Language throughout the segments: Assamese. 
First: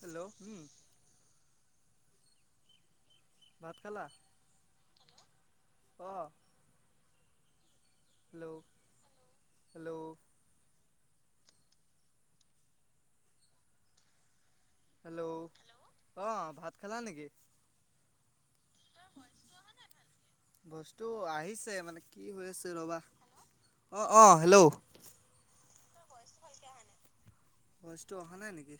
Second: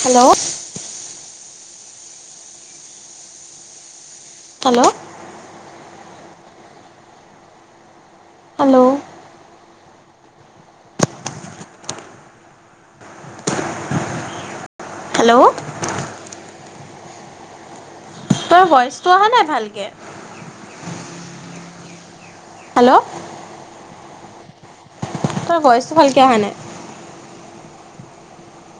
হেল্ল'? ভাত খালা? হেল্ল'? অ' হেল্ল'? হেল্ল'? হেল্ল' অ ভাত খেলা নেকি? তই ভইচটো অহা নাই ভালকৈ? বস্তু আহিছে মানে কি হৈ আছে ৰবা। অঁ-অঁ হেল্ল', তোৰ ভইচটো ভালকৈ অহা নাই। ভাইচ অহা নাই নেকি?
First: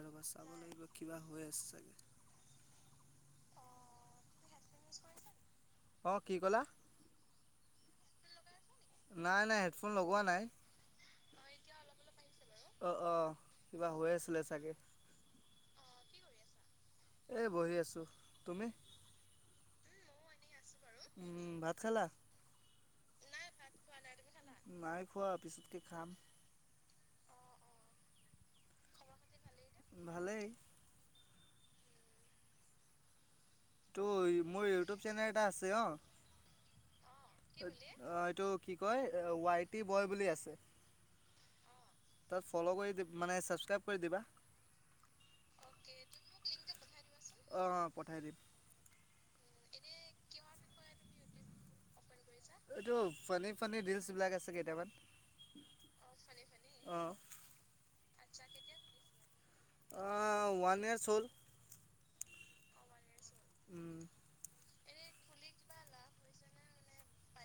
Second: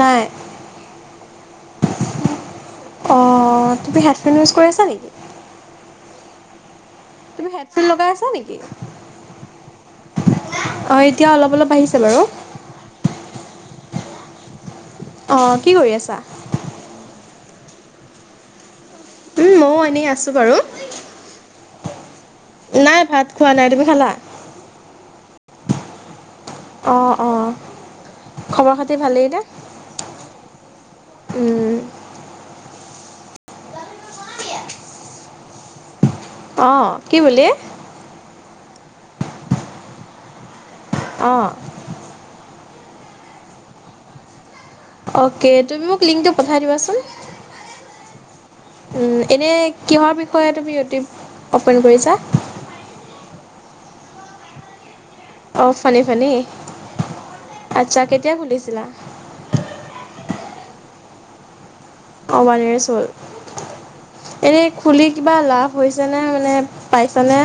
নাই চাব লাগিব। কিবা হৈ আছে চাগে। অ তুমি হ হেডফোন ইউজ কৰি আছো নেকি? অঁ কি ক'লা? তুমি হেডফোন লগাই আছা নেকি? নাই-নাই হেডফোন লগোৱা নাই। অ এতিয়া অলপ-অলপ আহিছে বাৰু। অ কিবা হৈ আছিলে চাগে। অঁ কি কৰি আছা? এই বহি আছোঁ তুমি? ময়ো এনেই আছোঁ বাৰু। উম ভাত খালা? নাই ভাত খোৱা নাই। তুমি খালা? নাই খোৱা পিছতকে খাম। অঁ-অঁ খবৰ খাতি ভালেই নে? ভালেই। উম, টো মোৰ ইউটিউব চেনেল এটা আছে অ', অঁ কি বুলি অ' এইটো কি কয় ৱাইটি বয় বুলি আছে? অঁ ত ফ'ল কৰি মানে চাজক্ৰাইব কৰি দিবা। অ'কে তুমি মোক লিংকটো পঠাই দিবাচোন। অঁ অঁ পঠাই দিম। এনে কিহৰ বিষয়ে তুমি ইউটিউব অপেন কৰিছা। এইটো ফানি-ফানি ৰিলচ বিলাক আছে কেইটামান। অ ফানী-ফানী অঁ আচ্ছা কেতিয়া খুলিছিলা? অ ৱান ইয়াৰ হল। অঁৱান ইয়াৰছ হ'ল। এনে খুলি কিবা লাভ হৈছেনে মানে পাইছানে?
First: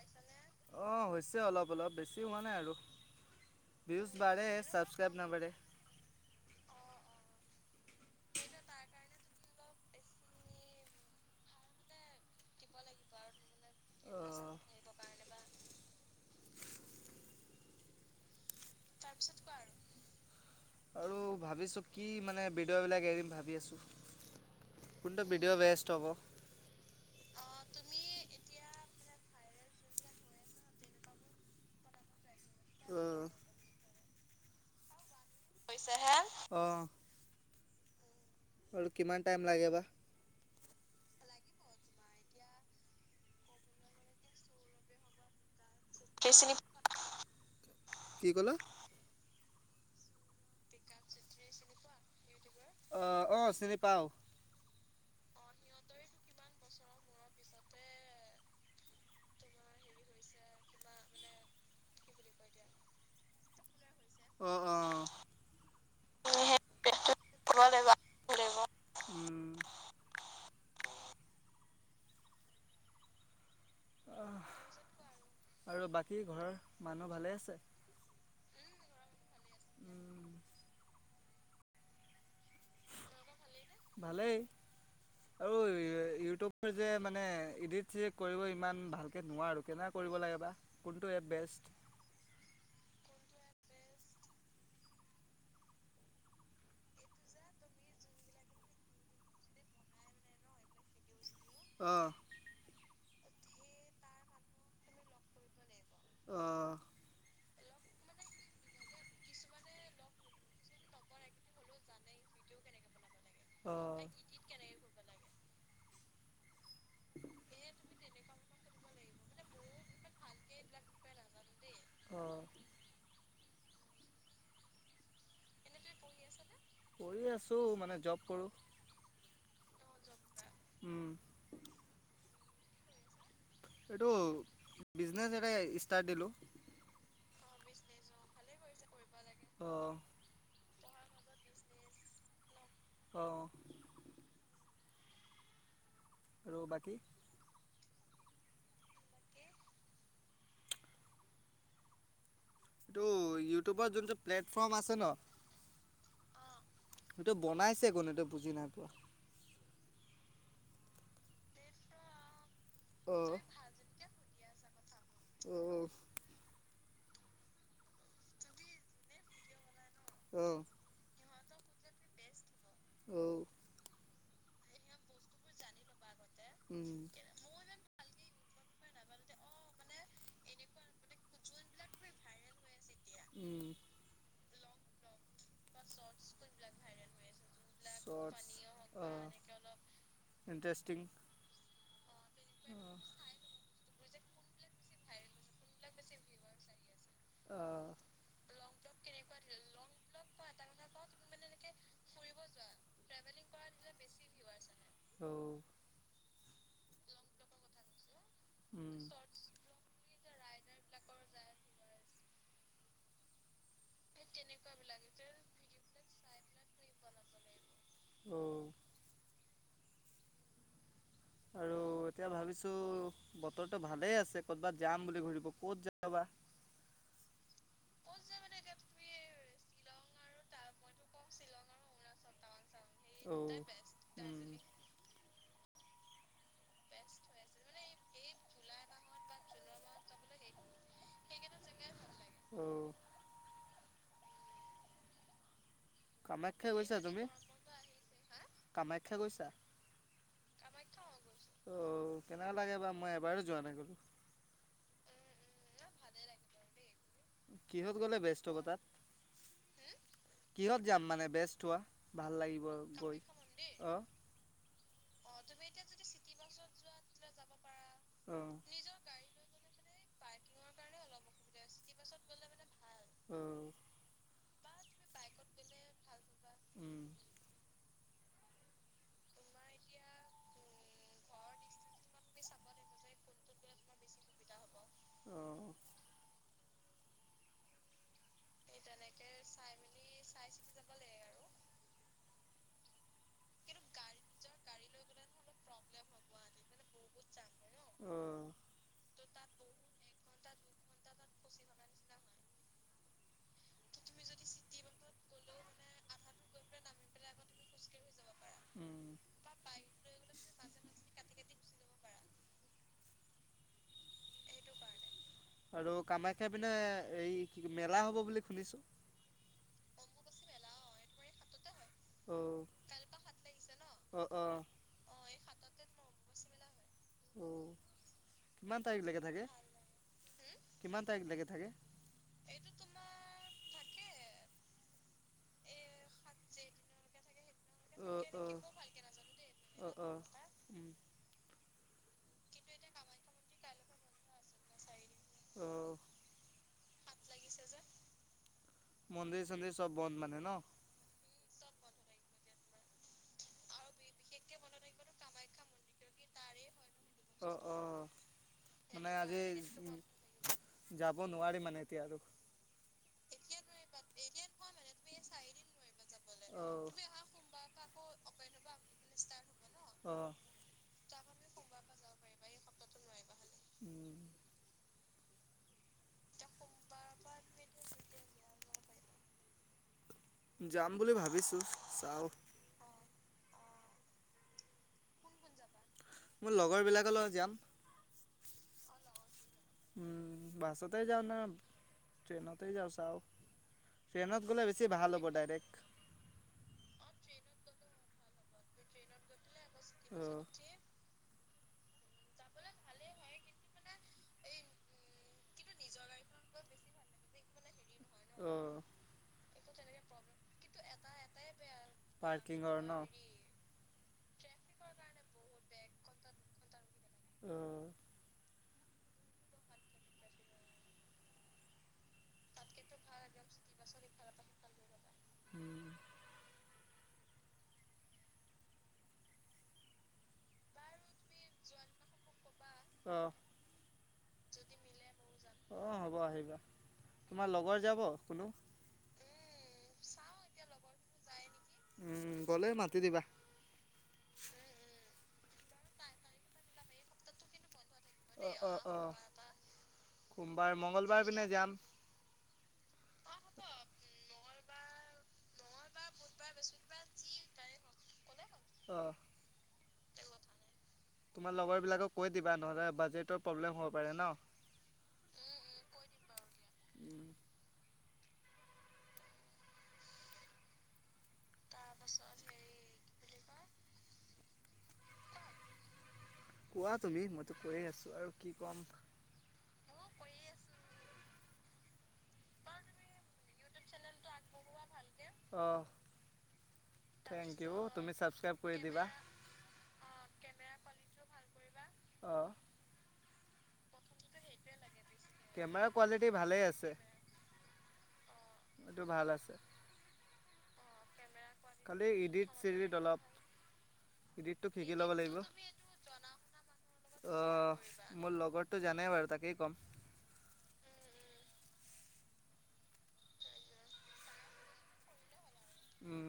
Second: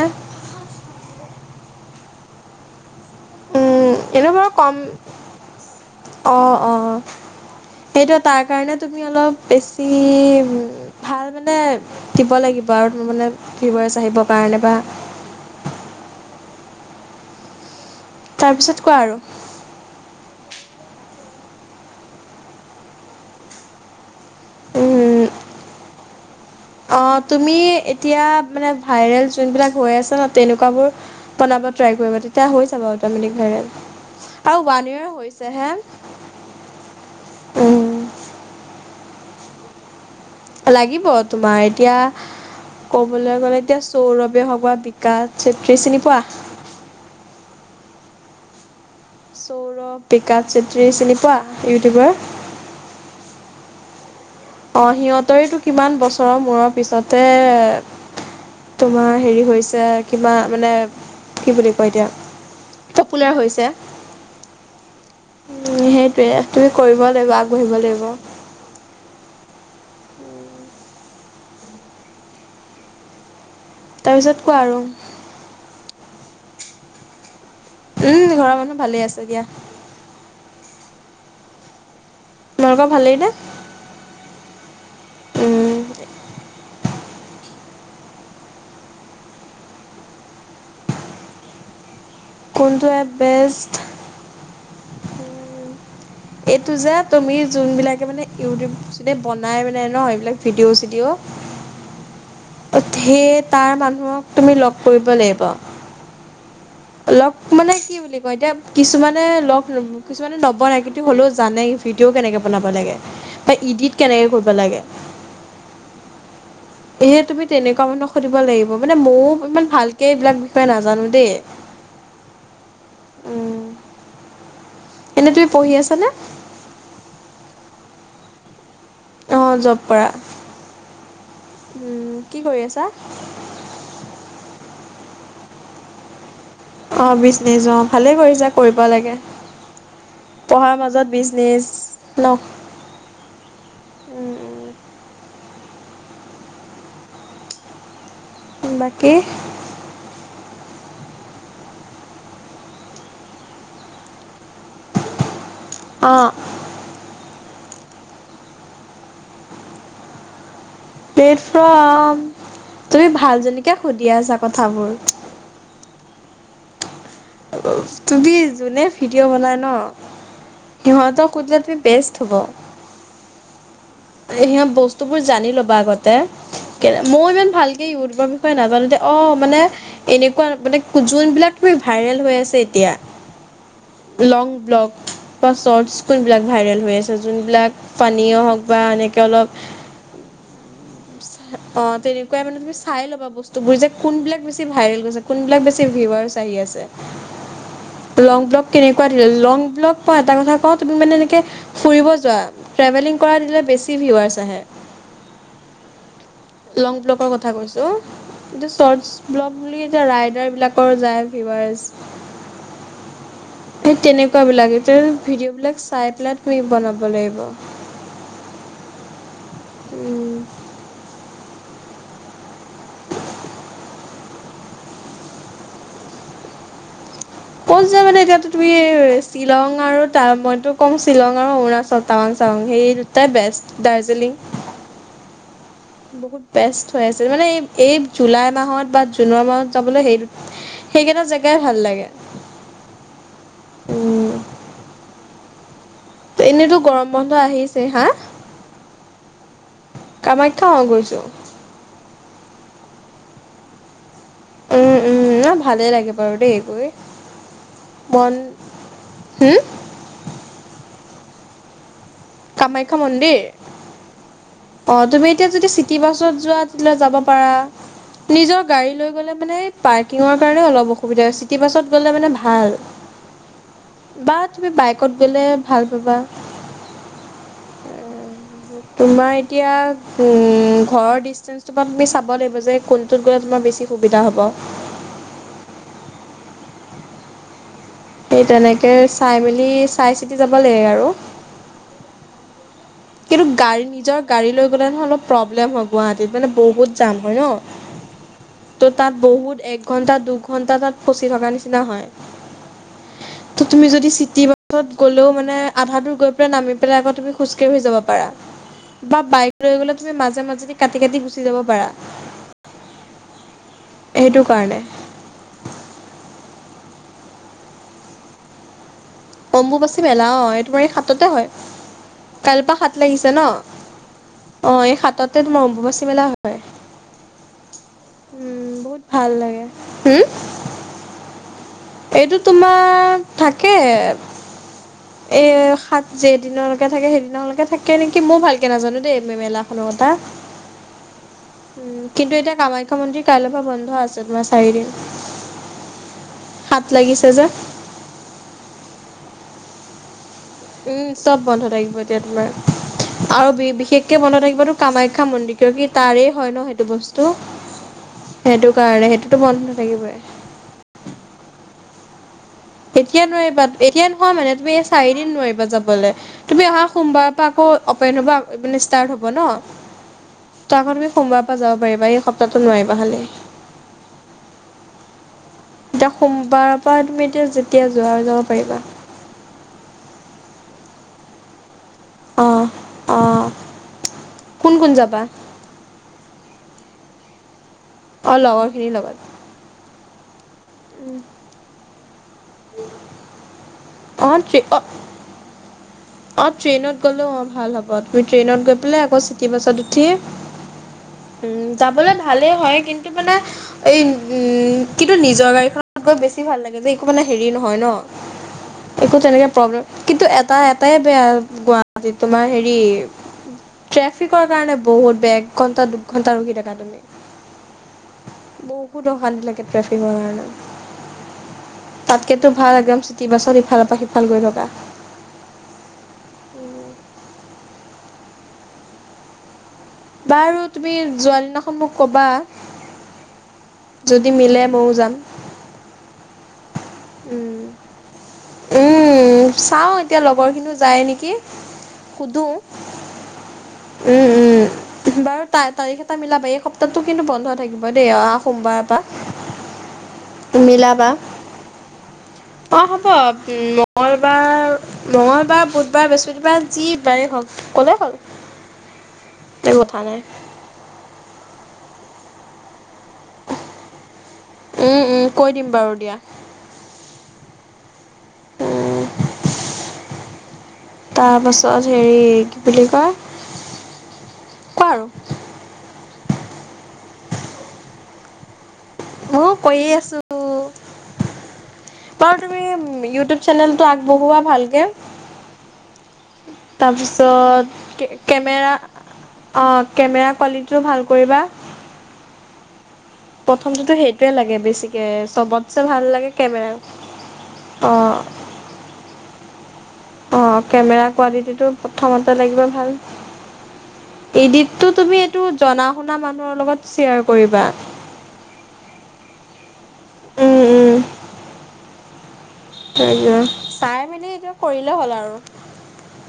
অ হৈছে অলপ অলপ বেছি হোৱা নাই আৰু। ভিউজ এনে বাঢ়ে বাৰু কম ছাবস্ক্ৰাইব নাবাঢ়ে অ-অ, সেইটো তাৰ কাৰণে তুমি অলপ বেছি ভাল মানে দিব লাগিব আৰু তোমাৰ মানে। ভিউৱাচ আহিবৰ অঁ কাৰণে বা তাৰপিছত কোৱা আৰু উম, [unintelligible] অঁ তুমি এতিয়া মানে ভাইৰেল যোনবিলাক হৈ আছে ন তেনেকুবোৰ বনাব ট্ৰাই কৰিবা, তেতিয়া হৈ যাবা অঁ অট'মেটিক ভাইৰেল আৰু ৱান ইয়েৰ হৈছে হৈছেহে উম। উম। আৰু কিমান টাইম লাগে বা লাগিব তোমাৰ এতিয়া ক'বলৈ গ'লে, এতিয়া সৌৰভ হওঁক বা বিকাশ চেত্ৰী ত্ৰী চিনি পোৱা? কি ক'লা? বিকাশ চেত্ৰী চিনি পোৱা ইউটিউবাৰ? অঁ অ' চিনি পাও। সিহঁতৰতো কিমান বছৰৰ মূৰৰ পিছতে, তোমাৰ হেৰি হৈছে কিবা মানে, কি বুলি কয় এতিয়া পপুলাৰ হৈছে। অঁ সেইটোৱে তুমি কৰিব লাগিব, আগবাঢ়িব লাগিব। তাৰপিছত কোৱা আৰু। কী ঘৰৰ মানুহ ভালে আছে? উম ঘৰৰ মানুহ ভালে আছে দিয়া। উম, তোমালোকৰ ভালেই নে? ভালেই আৰু উম ইউ ফটোবোৰ যে মানে ইডিট চিডিট কৰিব ইমান ভালকৈ নোৱাৰোঁ কেনেকৈ কৰিব লাগে বা কোনটো এপ বেষ্ট। কোনটো এপ বেষ্ট এইটো যে তুমি যোনবিলাকে মানে ইউটিউব চিউটিউব বনাই মানে ন এইবিলাক ভিডিঅ' চিডিঅ' অঁ। সেয়ে তাৰ মানুহক তুমি লগ কৰিব লাগিব। অঁ। লগ মানে কি বুলি কয় এতিয়া কিছুমানে লগ কিছুমানে নবনাই কিন্তু হ'লেও জানে ভিডিঅ' কেনেকে বনাব লাগে। বা ইডিত অ'। কেনেকে কৰিব লাগে। সেয়েহে তুমি তেনেকুৱা মানুহক সুধিব লাগিব মানে ময়োও ইমান ভালকে এইবিলাক বিষয়ে নাজানো দেই। অঁ। উম'। এনে তুমি পঢ়ি আছানে? কৰি আছোঁ, মানে জব কৰোঁ। অঁ জব কৰা। উম, উম'। কি কৰি আছা? এইটো বিজনেচ এটা ষ্টাৰ্ট দিলো। অঁ বিছনেজ অ' ভালে কৰিছা কৰিব লাগে। অঁ। পঢ়াৰ মাজত বিজনেছ ন। অ' উম, আৰু বাকী? বাকী এইটো ইউটিউবত যোনটো প্লেটফৰ্ম আছে ন অ' সেইটো বনাই। তাকেইতো বুজি নাইপোৱা। প্লেটফৰ্ম। তুমি ভাল জনীকে সুধি আছা। কথাবোৰ। উম, তুমি যোনে ভিডিঅ' বনাই ন, অ', সিহঁতক। ক'ত যিটো বেষ্ট হ'ব। অ' সিহঁত বস্তু বোৰ জানি ল'বা আগত কে মই শ্বৰ্টছ ইমান ভালকে ইউটিউব। নাজানোতে অ মানে এনেকুৱা মানে যোনবিলাক তুমি ভাইৰেল হৈ আছে এতিয়া উম, লং ব্লক বা শৰ্টচ কোনবিলাক ভাইৰেল হৈ আছে যোনবিলাক পানীয় হওক। বা এনেকে অলপ ইণ্টাৰেষ্টিং অ তেনেকুৱ মানে তুমি চাই ল'বা বস্তু বোৰ যে কোন বিলাক বেছি ভাইৰেল হৈছে কোনবিলাক বেছি ভিউৱাচ আহি আছে অ' লংব্লক কেনেকুৱা ধৰি ল লংব্লক পৰা এটা কথা কওঁ। তুমি মানে এনেকে ফুৰিব যোৱা। দিলে বেছি ভিউৱাছ আহে। লং ব্লকৰ কথা কৈছো। এইটো চৰ্টচ ব্লগ বুলি এতিয়া ৰাইডাৰ বিলাকৰ যায় ডিভাইজ। সেই তেনেকুৱাবলাক ভিডিঅ' বিলাক চাই পেলাই তুমি বনাব লাগিব। উম। আৰু এতিয়া ভাবিছো বতৰটো ভালেই আছে ক'তবাত যাম বুলি ঘূৰিব ক'ত যাও বা। ক'ত যা মানে এতিয়া তুমি শ্বিলং আৰু ত মইতো কম শ্বিলং আৰু অৰুণাচল টাৱাং চাৱাং। সেই দুটাই অ' বেষ্ট দাৰ্জিলিং। উম, বহুত বেষ্ট হৈ আছে মানে এই জুলাই মাহত বা জুনৰ মাহত যাবলৈ সেই সেইকেইটা জেগাই ভাল লাগে। অ' উম। কামাখ্যা এনেইতো গৈছা গৰম তুমি? বন্ধ আহিছেই হা কামাখ্যা গৈছা? কামাখ্যা অ গৈছো। কেনেকা লাগে বা মই এবাৰো যোৱা নাই কিন্তু। উম- উম ন ভালে লাগে বাৰু দেই গৈ কিহত গ'লে মন বেষ্ট হব তাত। হম কিহত যাম মানে বেষ্ট হোৱা ভাল লাগিব কামাখ্যা গৈ? মন্দিৰ, অ', তুমি এতিয়া যদি চিটি বাছত যোৱা তেতিয়াহঁলে যাব পাৰা। অ' নিজৰ গাড়ী লৈ গ'লে মানে, পাৰ্কিঙৰ কাৰণে অলপ অসুবিধা হৈছে, চিটি বাছত গ'লে মানে ভাল। অ' বাট তুমি বাইকত গ'লে ভাল পাবা। উম। তোমাৰ এতিয়া উম, ঘৰৰ ডিচটেন্সটোৰ পৰা তুমি চাব লাগিব যে কোনটোত গৈ আপোনাৰ বেছি সুবিধা হ'ব। অ'। সেই তেনে কে চাই মেলি চাই চিতি যাব লাগে আৰু। কিন্তু গাড় নিজৰ গাড়ী লৈ গ'লে নহয় অলপ প্ৰব্লেম হয় গুৱাহাটীত মানে বহুত যাম হয় ন' অ' ত' তাত বহুত এক একঘণ্টা, দুঘন্টা তাত ফচি থকা নিচিনা হয় ত' তুমি যদি চিটি বাছত গ'লেও মানে আধা দূৰ গৈ পেলাই নামি পেলাই আকৌ তুমি খোঁজ যাব পাৰা উম বা, বাইক লৈ গ'লে তুমি মাজে, মাজেদি কাটি, কাটি গুচি যাব পাৰা। সেইটো কাৰণে। আৰু কামাখ্যা। এইপিনে এই, কি মেলা হ'ব বুলি শুনিছোঁ। অম্বুবাচী মেলা অ', এইটো মানে সাততে হয়। অ' কাইলৈপা সাত লাগিছে ন? অ', এই সাততে তোমাৰ অম্বুবাচী মেলা হয়। অ' উম, কিমান বহুত তাৰিখ লেকে ভাল থাকে? লাগে। হুম? কিমান তাৰিখ লেকে থাকে? এইটো তোমাৰ থাকে এই সাত যেই দিনলৈকে থাকে, সেইদিনলৈকে থাকে অ' নেকি ময়ো অ' ভালকে নাজানো দেই, মেলাখনৰ অ' কথা। অ' উম উম, কিন্তু এতিয়া কামাখ্যা মন্দিৰ কাইলৈৰ পৰা বন্ধ আছে তোমাৰ চাৰিদিন। অ' সাত লাগিছে যে মন্দিৰ, চন্দিৰ চব বন্ধ না উম চব বন্ধ থাকিব এতিয়া তোমাৰ। আৰু বিশেষকে বন্ধ থাকিবতো কামাখ্যা মন্দিৰ কিয় কি তাৰে হয় ন। সেইটো বস্তু অ', অ', সেইটো মানে কাৰণে আজি সেইটোতো বন্ধ থাকিবই। তি আৰু এতিয়া নোৱাৰিবা এতিয়া নহয় মানে তুমি এই চাৰিদিন নোৱাৰিবা যাবলে তুমি অহা অ'। সোমবাৰৰ পৰা আকৌ অপেন হ'ব মানে ষ্টাৰ্ট হ'ব ন, অ', ত' আকৌ তুমি সোমবাৰৰ পৰা যাব পাৰিবা, এই সপ্তাহটো নোৱাৰিবা খালি। উম। এতিয়া, সোমবাৰৰ পৰা তুমি এতিয়া যেতিয়া যোৱা আৰু যাব পাৰিবা। যাম বুলি ভাবিছোঁ। চাও। অ অ', কোন, কোন যাবা? মোৰ লগৰ বিলাকৰ লগ যাম। অ', লগৰ খিনিৰ লগত। উম, বাছতেই যাওঁ না ট্ৰেইনতে যাওঁ চাওঁ, অ ট্ৰেইনত ট্ৰে গ'লে অ বেছি ভাল হ'ব ডাইৰেক্ট। অ', ট্ৰেইনত গ'লেও অ', ভাল হ'ব। তুমি ট্ৰেইনত গৈ পেলাই আকৌ চিটি বাছত উঠি উম, যাবলে ভালেই হয়, কিন্তু মানে এই, উম, কিন্তু নিজৰ গাড়ীখনত গৈ বেছি ভাল লাগে যে, একো মানে হেৰি নহয় ন, অ'। অ'। একো তেনেকে প্ৰব্লেম কিন্তু এটা, এটা তাই বেয়া গুৱা তোমাৰ হেৰি, পাৰ্কিঙৰ ন ট্ৰেফিকৰ কাৰণে বহুত বে, এক ঘন্টা, দু ঘণ্টা, ৰখি থকা তুমি। অ'। বহুত অশান্তি লাগে ট্ৰেফিকৰ কাৰণে, তাতকেটো ভাল একদম চিটি বাছত ইফালপা, সিফাল গৈ থকা। উম, বাৰু তুমি যোৱা দিনাখন মোক ক'বা। অ'। যদি, মিলে মও যাম। অ, হ'ব আহিবা, তোমাৰ উম লগৰ যাব? কোনো উম, চাও এতিয়া লগৰ খিনি যায় নেকি, উম, সুধো গ'লে মাতি দিবা। উম, উম। বাৰু তা-তাৰিখ এটা মিলাবা, এই সপ্তাহটো কিন্তু বন্ধ হৈ থাকিব হব দেই, অহা অ' সোমবাৰ অ' পৰা অ' সোমবাৰ মিলাবা। মংগলবাৰ পিনে যাম অ হ'ব। উ, মঙলবাৰ আও মঙলবাৰ, বুধবাৰ বাৰ, বৃহস্পতিবাৰ, যি বাৰেই হওক, গ'লে হ'ল। অ' [inaudible] তোমাৰ লগৰ বিলাকক কৈ দিবা, নহ'লে বা [unintelligible] প্ৰব্লেম হব পাৰে ন? উম উম উ, কৈ দিম উ, বাৰু কৈ দিয়া দিম বাৰু দিয়া। উ, তাৰপাছত [unintelligible] কি বুলি কয়? [inaudible] কোৱা তুমি, মইতো কৈয়ে আছো, আৰু কি ক'ম? ম‌ও কৈয়ে আছোঁ, বাৰু তুমি ইউটিউব চেনেলটো আগবঢ়োৱা ভালকে। অ' থেংক ইউ তুমি তাৰপিছত ছাবস্ক্ৰাইব কেমেৰা, কৰি দিবা অ, কেমেৰা কোৱালিটিটো ভাল কৰিবা। অ' প্ৰথমটোতো সেইটোয়ে লাগে বেছিক চবতছে কেমেৰা ভাল কোৱালিটি লাগে, ভালেই কেমেৰা, আছে অ'। এইটো ভাল আছে অ', কেমেৰা কোৱালিটিতো খালি প্ৰথমতে ইডিট লাগিব চিডিট ভাল। অলপ ইডিটটো এডিটটো শিকি ল'ব তুমি, লাগিব। এইটো জনা-শুনা মানুহৰ লগত শ্বেয়াৰ অ কৰিবা। কেই কম উম, উম। তাকে চাই-মেলি এতিয়া কৰিলে হ'ল, আৰু উম।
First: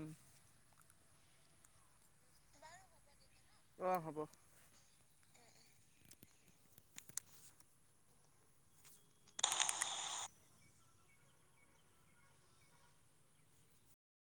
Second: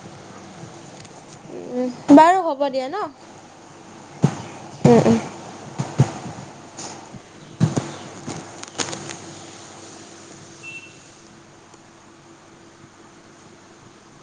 বাৰু, হ'ব দিয়া ন'? অ', হ'ব। উম, উম।